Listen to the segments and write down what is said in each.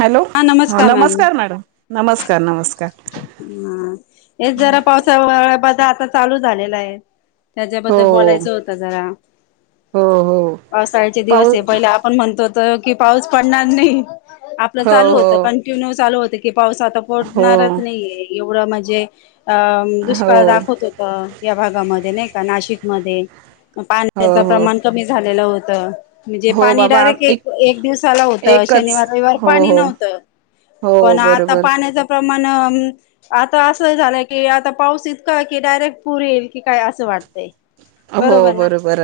Hello, हा ह ma'am नमस्कार मॅडम नमस्कार नमस्कार हम्म हे जरा पावसा बा आता चालू झालेला आहे. हो त्याच्याबद्दल बोलायचं होत जरा हो हो पावसाळ्याचे पाऊ दिवसये पहिल आप पण म्हणतो होत की पाऊस पडणार नाही आपलं हो चालू होतं हो कार ट्युन वर चालू होत की पाऊस आता पोडणारच हो नाइये एवढ म्हणजे अ दुष्काळ हो दाखवत होता या भागामध्ये नाही का नाशिकमध्ये म पाण्याचं हो हो प्रमाण कमी झालेलं होतं. म्हणजे हो पाणी बाबा डायरेक्ट एक एक दिवसाला होतं एकच शनिवार रविवार हो पाणी हो नव्हतं. हो पण आता बरोबर पाण्याचं प्रमाण अ आता असं झालंय की आता पाऊस इतका की डायरेक्ट पूर येईल की काय असं वाटतय. हो बरो बर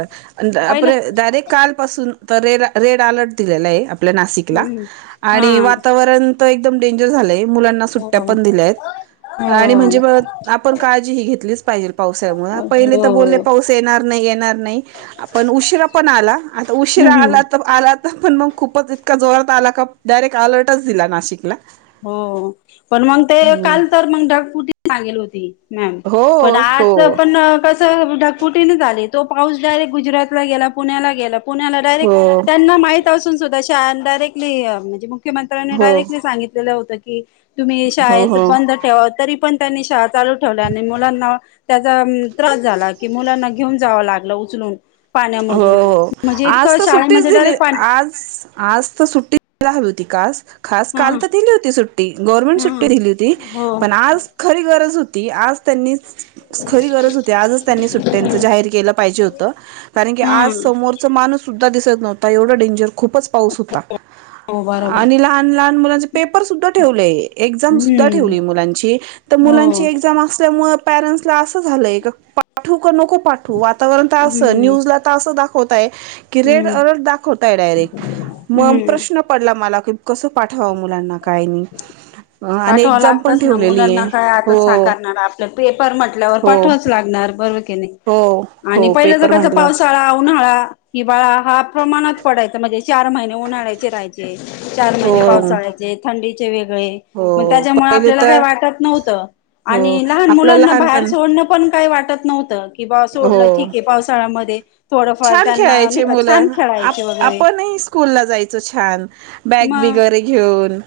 पहिलं आपण डायरेक्ट कालपासून तर रेड रेड अलर्ट दिलेला आहे आपल्या नाशिकला हम्म हा आणि वातावरण तर एकदम डेंजर झालंय मुलांना सुट्ट्या हो पण दिल्यात आणि हो म्हणजे मग आपण काळजी ही घेतलीच पाहिजे पावसामुळे पहिले तर बोलले हो पाऊस येणार नाही येणार नाही आपण उशिरा पण आला आता उशिरा हम्म हम्म आला तर आला नंतर मग खूपच इतका जोरात आला का डायरेक्ट अलर्टच दिला नाशिकला. हो पण मंग ते हो काल तर मग ढग फुटीच लागेल होती. मॅम हो पण आज हो चं पण कस स ढकफुटी नाय झाली तो पाऊस डायरेक्ट गुजरातला गेला पुण्याला गेला. पुण्याला डायरेक्ट हो त्यांना माहीत असून सुद्धा शाळा ना डायरेक्टली म्हणजे मग मुख्यमंत्र्यांनी डायरेक्टली सांगितलेलं होतं की तुम्ही हो शाळेत हो बंद ठेवा तरी पण त्यांनी शाळा चालू ठेवल्या आणि मुलांना त्याचा त्रास झाला की मुलांना घेऊन जावं लागलं उचलून हो पाण्यामधून हो म्हणजे आज इतकं तर सुट्टीच शाळेमध्ये दिली डायरेक्ट पाणी आज आज तर सुट्टी [unintelligible] यला हवी होती का आज खास हा काल तर दिली होती सुट्टी गव्हर्नमेंट हा सुट्टी दिली होती हो पण आज खरी गरज होती. आज त्यांनी खरी गरज हो ते आजच त्यांनी सुट्ट्यांच जाहीर केलं पाहिजे होतं कारण की आज हम्म समोरचा माणूस सुद्धा दिसत नव्हता एवढं डेंजर खूपच पाऊस होता हो बरोबर आणि लहान लहान मुलांचे पेपर सुद्धा ठेवलेय, एक्झाम सुद्धा हम्म ठेवली मुलांची तर हो मुलांची एक्झाम असल्यामुळ अस झालय ग पाठवू नको पाठवू वातावरण तर असं हम्म न्यूज हे आत्ता असं दाखवत आहे हम्म हम्म पडला मला कस पाठवा मुलांना काय नाही आणि पाठवावं एक्झाम पण लागतच ना ठेवलेली आहे मुलांना काय आता हो साकारणार पेपर म्हटल्यावर हो पाठवाच लागणार बरं की नाही हो आणि हो पहिल्याच पेपर कस म्हटलं पावसाळा, उन्हाळा हिवाळा हा प्रमाणात पडायचा म्हणजे चार महिने उन्हाळायचे राहा चार हो महिने पावसाळ्याचे, थंडीचे वेगळे मग हो त्याच्यामुळे पहिले आपल्याला काही तर वाटत नव्हतं. हो आणि लहान आपलं मुलांना बाहेर लहानपण सोडणं पण काही वाटत नव्हतं. की बा सोडलं हो ठीक आहे पावसाळ्यामध्ये थोडंफार छान त्यांना नाही खेळायचे का छान खेळायचे वगैरे स्कूल ला जायचं छान बॅग मग वगैरे घेऊन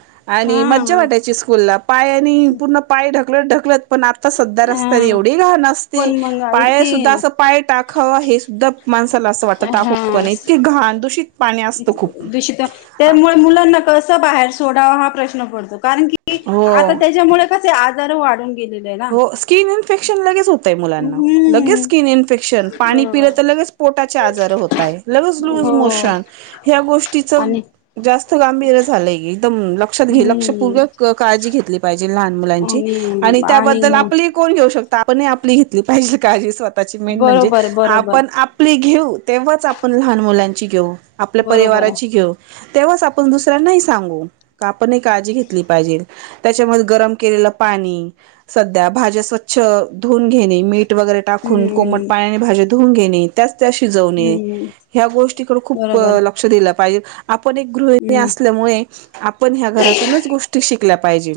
हा आणि मज्जा वाटायची स्कूल ला पाय आणि पूर्ण पाय ढकलत ढकलत पण आता सध्या रस्त्याने हा एवढी घाण असती पण मग पाय इतकी सुद्धा असं पाय टाकाव हे सुद्धा माणसाला असं वाटतं टाकू क हा नाही इतक घाण दूषित पाणी असतं खूप [unintelligible] त्यामुळे मुलांना कसं बाहेर सोडावं हा प्रश्न पडतो कारण की आता हो त्याच्यामुळे आजार वाढून गेलेले ना हो. स्किन इन्फेक्शन लगेच होतय मुलांना लगेच हम्म स्किन इन्फेक्शन पाणी पिलं बरोबर तर लगेच पोटाचे आजार होतय, लज लूज हो मोशन ह्या गोष्टीच आणि जास्त गांभीर झालंयी एकदम लक्षात घे हम्म लक्षपूर्वक काळजी घेतली पाहिजे लहान मुलांची आणि त्याबद्दल आपली कोण घेऊ शकत आपण आपली घेतली पाहिजे काळजी स्वतःची मेन म्हणजे बरोबर आप बरोबर आपली घेऊ तेव्हाच आपण लहान मुलांची घेऊ, आपल्या बरोबर परिवाराची घेऊ तेव्हाच आपण दुसऱ्यांनाही सांगू का आपण एक काळजी घेतली पाहिजेल. त्याच्यामध्ये गरम केलेलं पाणी सध्या भाज्या स्वच्छ धुवून घेणे, मीठ वगैरे टाकून कोमट हम्म पाण्याने भाज्या धुवून घेणे. त्याच त्या शिजवणे हम्म ह्या गोष्टीकडे खूप बरोबर लक्ष दिलं पाहिजे आपण एक गृहिणी हम्म असल्यामुळे आपण ह्या घरातूनच गोष्टी शिकल्या पाहिजे.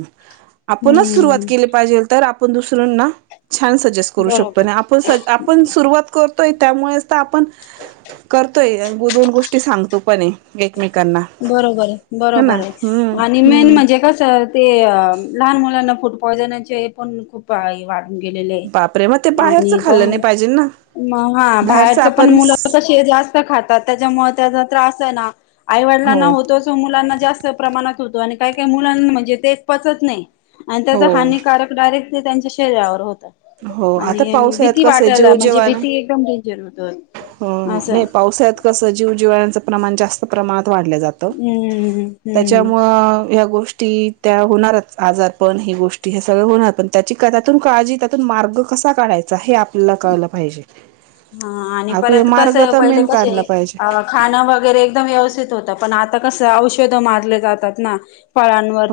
आपणच सुरुवात हम्म केली पाहिजे, तर आपण दुसऱ्यांना छान स अडजस्ट करू शकतो बरोबर नाही आपण स आपण सुरुवात कर य त्यामुळेच तर आपण करतोय दोन गोष्टी सांगतो पण एकमेकां बरोबर आहे बरोबर आहे आणि मेन हम्म म्हणजे कस ते लहान मुलांना फूड पॉयजनचे पण खूप वाढून गेलेले ये बापरे मग ते बाहेरचं खाल्लं नाही पाहिजे मग हा बाहेरच बाहेरचं पण आपण मुलं क जास्त खातात त्याच्यामुळे त्याचा त्रास आहे ना हो आईवडिलांना होतो असो मुलांना जास्त प्रमाणात होतो आणि काय काही मुलांना म्हणजे ते पचत नाही. आणि त्याचा हो हानिकारक डायरेक्ट ते त्यांच्या शरीरावर होत. हो आता आणि पावसाळ्यात भीती कसं वाटायला जीव म्हणजे भीती एकदम डेंजर होत. हो हो. असं नाही पावसाळ्यात कसं जीव जिवाळ्यांचं प्रमाण जास्त प्रमाणात वाढलं जातं. हम्म हम्म त्याच्यामुळ ह्या गोष्टी त्या होणारच आजार पण ही गोष्टी हे सगळ होणार पण त्याची त्याच्यातून काळजी त्याच्यातून मार्ग कसा काढायचा हे आपल्याला कळलं पाहिजे. हा आणि आप परत कस मार्ग तर पहिले मेन कस. काढला पाहिजे खाण वगैरे एकदम व्यवस्थित होतं पण आता कसं औषध मारले जातात ना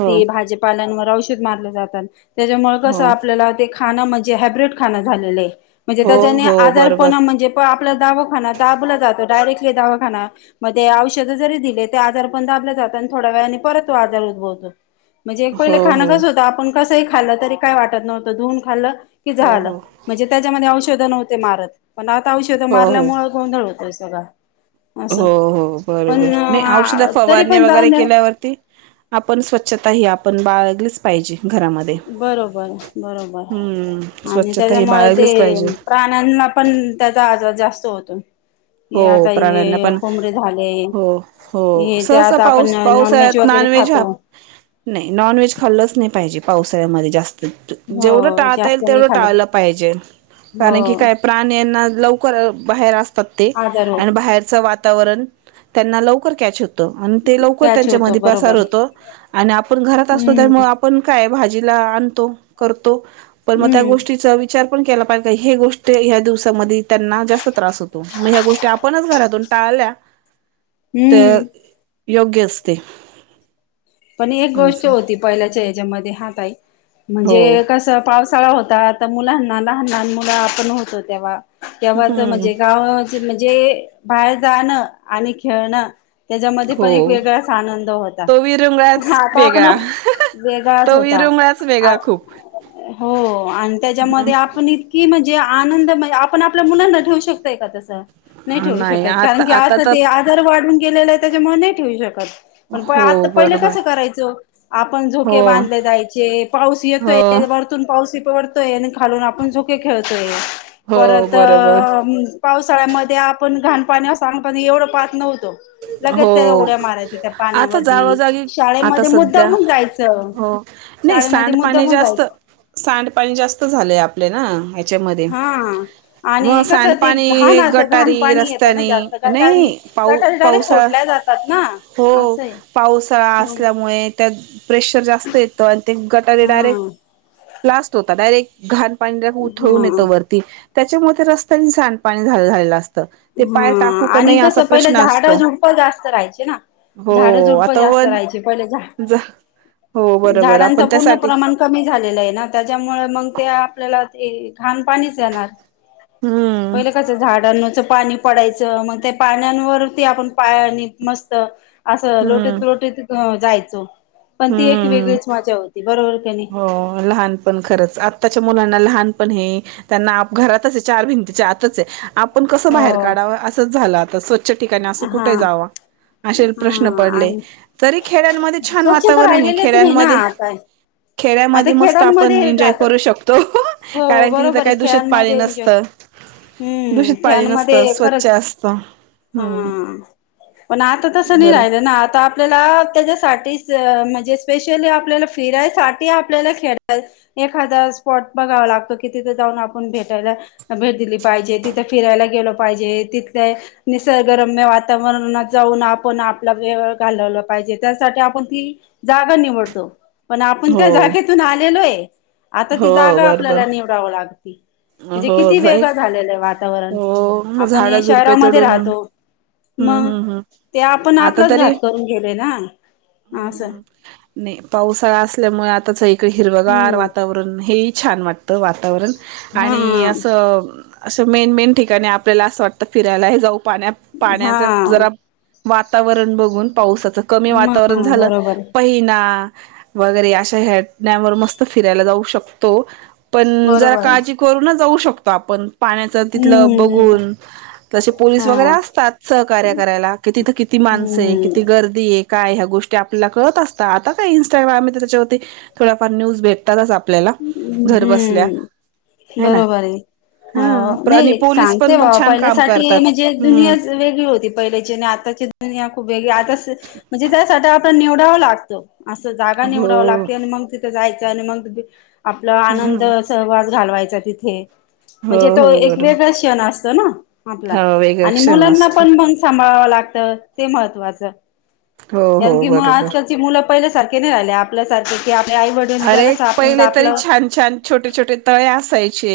हो भाजीपाल्यांवर औषध मारले जातात त्याच्यामुळे कस हो आपल्याला. म्हण ह ख म्हण हो त्या हो आ बरोबर म्हणजे पा आपला दावाखाना दाबला जातो, डायरेक्टली दावाखाना मध्ये औषध जरी दिले ते आजार पण दाबले जातात, आणि थोड्या वेळाने परत व आजार उद्भवतो. म्हणजे एक हो पहिलं खाणं हो कसं होतं आपण कसंही खाल्लं तरी काय वाटत नव्हतं, धुऊून खाल्ल की, हो झालं. हो म्हणजे त्याच्यामध्ये औषधं नव्हते मारत पण आता औषधं हो हो मारल्यामुळे गोंधळ होतोय सगळा. हो असं हो बरोबर, नाही औषध पण तरी फवारणी पण वगैरे जाऊन द्या केल्यावरती आपण स्वच्छता ही, आपण बाळगलीच पाहिजे घरामध्ये, बरोबर बरोबर. हम्म स्वच्छता ही बाळलीच पाहिजे. ना पण, त्याचा आजार जास्त होतो. हे हो आता प्राण्यांना हे पण कोबडेे झाले, हो हो हे ते सहसा आता, आपण पाऊस नॉन व्हेज पावसाळ्यात वगैरे नॉनव्हेज हा खातो. नाही नॉन व्हेज खाल्लच नाही पाहिजे, पावसाळ्यामध्ये जास्त जेवढं हो टाळता जास्त येईल, नाही तेवढं खाल टाळलं पाहिजे. कारण की हो काय, प्राण्यानां लवकर बाहेर असतात. आजार अन होतो बाहेरच वातावरण त्यांना लवकर कॅच होत. ते लवकर कॅच त्यांच्या म होतो पसार बरोबर. होत आणि आपण घरात असतो हम्म त्या पण काय भाजीला आणतो करतो पण मग त्या हम्म गोष्टीचा. उचार पण केला पाहिजे का हे गोष्ट या दिवसामध्ये त्यांना जास्त त्रास होतो. मग ह्या गोष्टी आपणच घरातून टाळल्या तर हम्म योग्य असते. पण एक गोष्ट होती पहिल्याच्या हच्यामध्ये हा ताई, हो म्हणजे कसं पावसाळा होता, आता मुलांना लहान लहान आपण होतो तेव्हा तेव्हाच हम्म म्हणजे गा. म्हणजे बाहेर जाणं, आणि खेळणं, त्याच्यामध्ये हो पण एक वेगळाच आनंद होता. तो विरंगुळाच आता पण वेगळा तो वेगळाच होता, विरंगुळाच आ वेगळा खूप. हो, आणि त्याच्यामध्ये आपण इ की, म्हणजे आनंद आपण आपल्या मुलांना ठेवू शकतोय का तसं. नाही ठेवू शकत, कारण की आता ते तर वाडून गेलेले त्याच्यामुळे नाही ठेवू शकत, पण हो आता पहिले बरोबर. कसं करायचो, आपण हो झोके बांधले जायचे, पाऊस हो येतोय, वर तून पाऊस पडतोय, आणि खालून आपण झोके खेळतोय, हो परत बरोबर पावसाळ्यामध्ये आपण, घाणपाणी, सांड पाणी एवढं पाहत नव्हतो. लगेच हो त्या उड्या मारायच्या त्या आता पाण्यामधी. जागोजागी आता शाळेमध्ये मुद्दम सध्या म्हून जायचं, हो नाही शाळेमध्ये मुद्दम सांडपाणी होून जास्त जायचं. सांडपाणी जास्त झालेय आपले ना, ह्याच्यामध्ये हा मग आणि कस, ते सांडपाणी हे घाणाचं घाण गटारी पाणी येतं ना, रस्त्यानी जास्त. गटारी, नाही पाऊ गटारी डायरेक्ट पावसाळा फोडल्या जातात. ना हो. असं आहे पावसाळा हा असल्यामुळे त्यात प्रेशर जास्त येतं, अण ते गटारी हा डायरेक्ट ब्लास्ट होतात, डायरेक्ट घाण पाणी उथळून येतं वर ती, त्याच्यामुळे रस्त्याने सांडपाणी झालं झालेलं असत. हम्म, आणि कसं पहिलं झा ड झुडप जास्त राहायचे ना, झाड हो झुडप आता जास्त वन राहायचे, पहिले झा जा हो बरोबर झाडांचा आपण पूर्ण त्यासाठी प्रमाण कमी झालेलंय ना, त्याच्यामुळे मग ते आपल्याला घान पाणीच येणार. हम्म पहिल कस झाडांन पाणी पडायचं, मग त्या पाण्यावरती आपण पायानी मस्त असं हम्म लोटत लोटीत जायचो, पण ती एक हम्म वेगळीच मजा होती, बरोबर की नाही. हो लहान पण खरंच आत्ताच्या मुलांना लहान पण हे त्यांना घरातच आहे चार भिंतीच्या आतच आहे आपण कसं बाहेर हो काढावं असंच झालं आता स्वच्छ [inaudible] असं हा कुठंही जावा असे प्रश्न हा पडले आणि तरी खेडया मध्ये छान वाता स्वच्छता [inaudible] राहिलेलेच नाही ना खेड्यांमध्ये आता आता खेड्यामध्ये मस्त आपण खेळांमध्ये एन्जॉय जातात करू शकतो ह् हो कारण की तिथं बरोबर आहे काही दूषित पाणी खेळांमध्ये एन्जॉय नसतं, हम्म दूषित पाणी खेळांमध्ये नसतं स्वच्छ खरंच असतं, हम्म हा पण आता तसं नाही बरोबर राहिलं ना आता, आपल्याला त्याच्यासाठीच म्हणजे स्पेशली आपल्याला फिरायसाठी आपल्याला खेळ एखादा स्पॉट बघावा लागतो कि तिथे जाऊन आपण भेटायला भेट दिली पाहिजे तिथे फिरायला गेलो पाहिजे तिथले निसर्गरम्य वातावरणात जाऊन आपण आपला वेळ घालवलं पाहिजे त्यासाठी आपण ती जागा निवडतो पण आपण हो त्या जागेतून आलेलोय आता ती हो जागा बरोबर आपल्याला निवड [inaudible] म्हणजे हो किती जाई वेग झालेलं आहे वातावरण हो मग आपण झाडं ये झुडपे शहरामध्ये तोडून राहतो हम्म मग हम्म हम्म ते आपण आता आपलाच तरी घात करून घेलोय ना आ असं हम्म नाही पावसाळा असल्यामुळे, आताच इकडे हिरवगार हम्म वातावरण हे ही छान वाटतं. वातावरण, हा आणि असं असं मेन मेन ठिकाणी आपल्याला असं वाटतं, फिरायला ही जाऊ पाण्यात. पाण्याच हा जरा वातावरण बघून, पावसाच कमी म वातावरण झालं, बरोबर प व्हहीना, वगरे अशा ह्या यावर मस्त फिरायला जाऊ शकतो. पण जरा बरोबर काळजी करून जाऊ शकतो आपण पाण्याच तिथलं हम्म बघून तसे पोलीस हा वगैरे असतात सहकार्य करायला कि तिथं किती माणसं आहे हम्म किती गर्दी ते काय ह्या गोष्टी आपल्याला कळत असतात आता काय इंस्टाग्राम त्याच्यावरती थोडाफार न्यूज भेटत तरच आपल्याला घर बसल्या है ना बरोबर आहे ह हा नाही आणि पोलीस सांगते पण बा पण छान काम पहिल्यासाठी करतात म्हणजे हम्म दुनियाच वेगळी होती पहिल्याची आणि आता आताची दुनिया खूप वेगळी आता म्हणजे त्यासाठी आपण निवडाव लागतो असं जागा निवडाव हो लागते आणि मग तिथे जायचं आणि मग आपला ह आनंद सहवास घालवायचा तिथे हो म्हणजे तो हो एक बरोबर वेगळा क्षण असतो ना आपला हो वेगळा आणि क्षण मुलांना असतो पण ब सांभाळावं लागत ते महत्वाच हो हो कारण की बरोबर आजकालची मुलं पहिल्यासारखे नाही राहिले आपल्यासारखे की आपणं आई वडील जरा अरे अस पहिले आप तरी छान छान छोटे छोटे तळे असायचे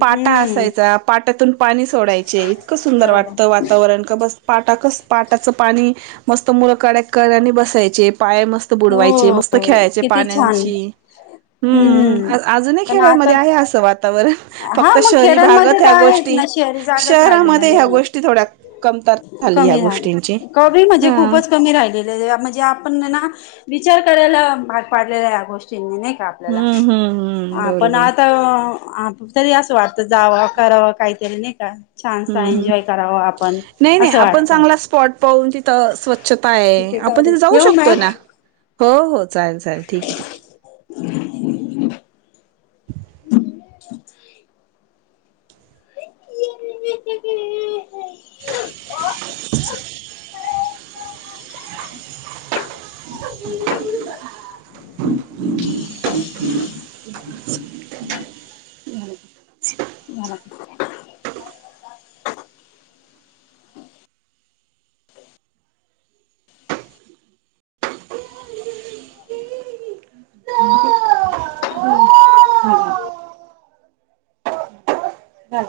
पाटा असायचा पाट्याून पाणी सोडायचे इतकं सुंदर बरोबर वाटतं वातावरण का बसत पाटाकच पाटाचं पाणी मस्त मुलं कड्या कळने बसायचे पाय मस्त त बुडवायचे मस्त हो खेळायचे किती पाण्या छान अ हम्म अजून पण खेळामध्ये आता आहे असं वा आता हा फक्त मग शहरी खेड्यांमध्ये भागत तर ह्या आहेच गोष्टी ना शहरी जागत राहिलेला शहरामध्ये ह्या गोष्टी नाही थोड्या क कमतरता झाली या कमी झालं गोष्टींची कमी म्हणजे हा खूपच कमी राहिलेले म्हणजे आपण ना विचार करायला भाग पाडलंय या गोष्टींनी नाही का आपल्याला हम्म हम्म हम्म हा पण बरोबर आता ह तरी असं वाटत जावं करावं काहीतरी नाही का छानसा हम्म हम्म एन्जॉय करावं आपण नाही नाही असं आपण वाटतं. चांगला स्पॉट पाहून तिथं स्वच्छता ठीक आहे आपण चालेल तिथे जाऊ ठेवू शकतो मॅम ना, हो हो चालेल चालेल ठीक आहे ठीक आहे. [unintelligible] [unintelligible] [unintelligible] [unintelligible] [unintelligible] [inaudible] हम ह आहे हा हा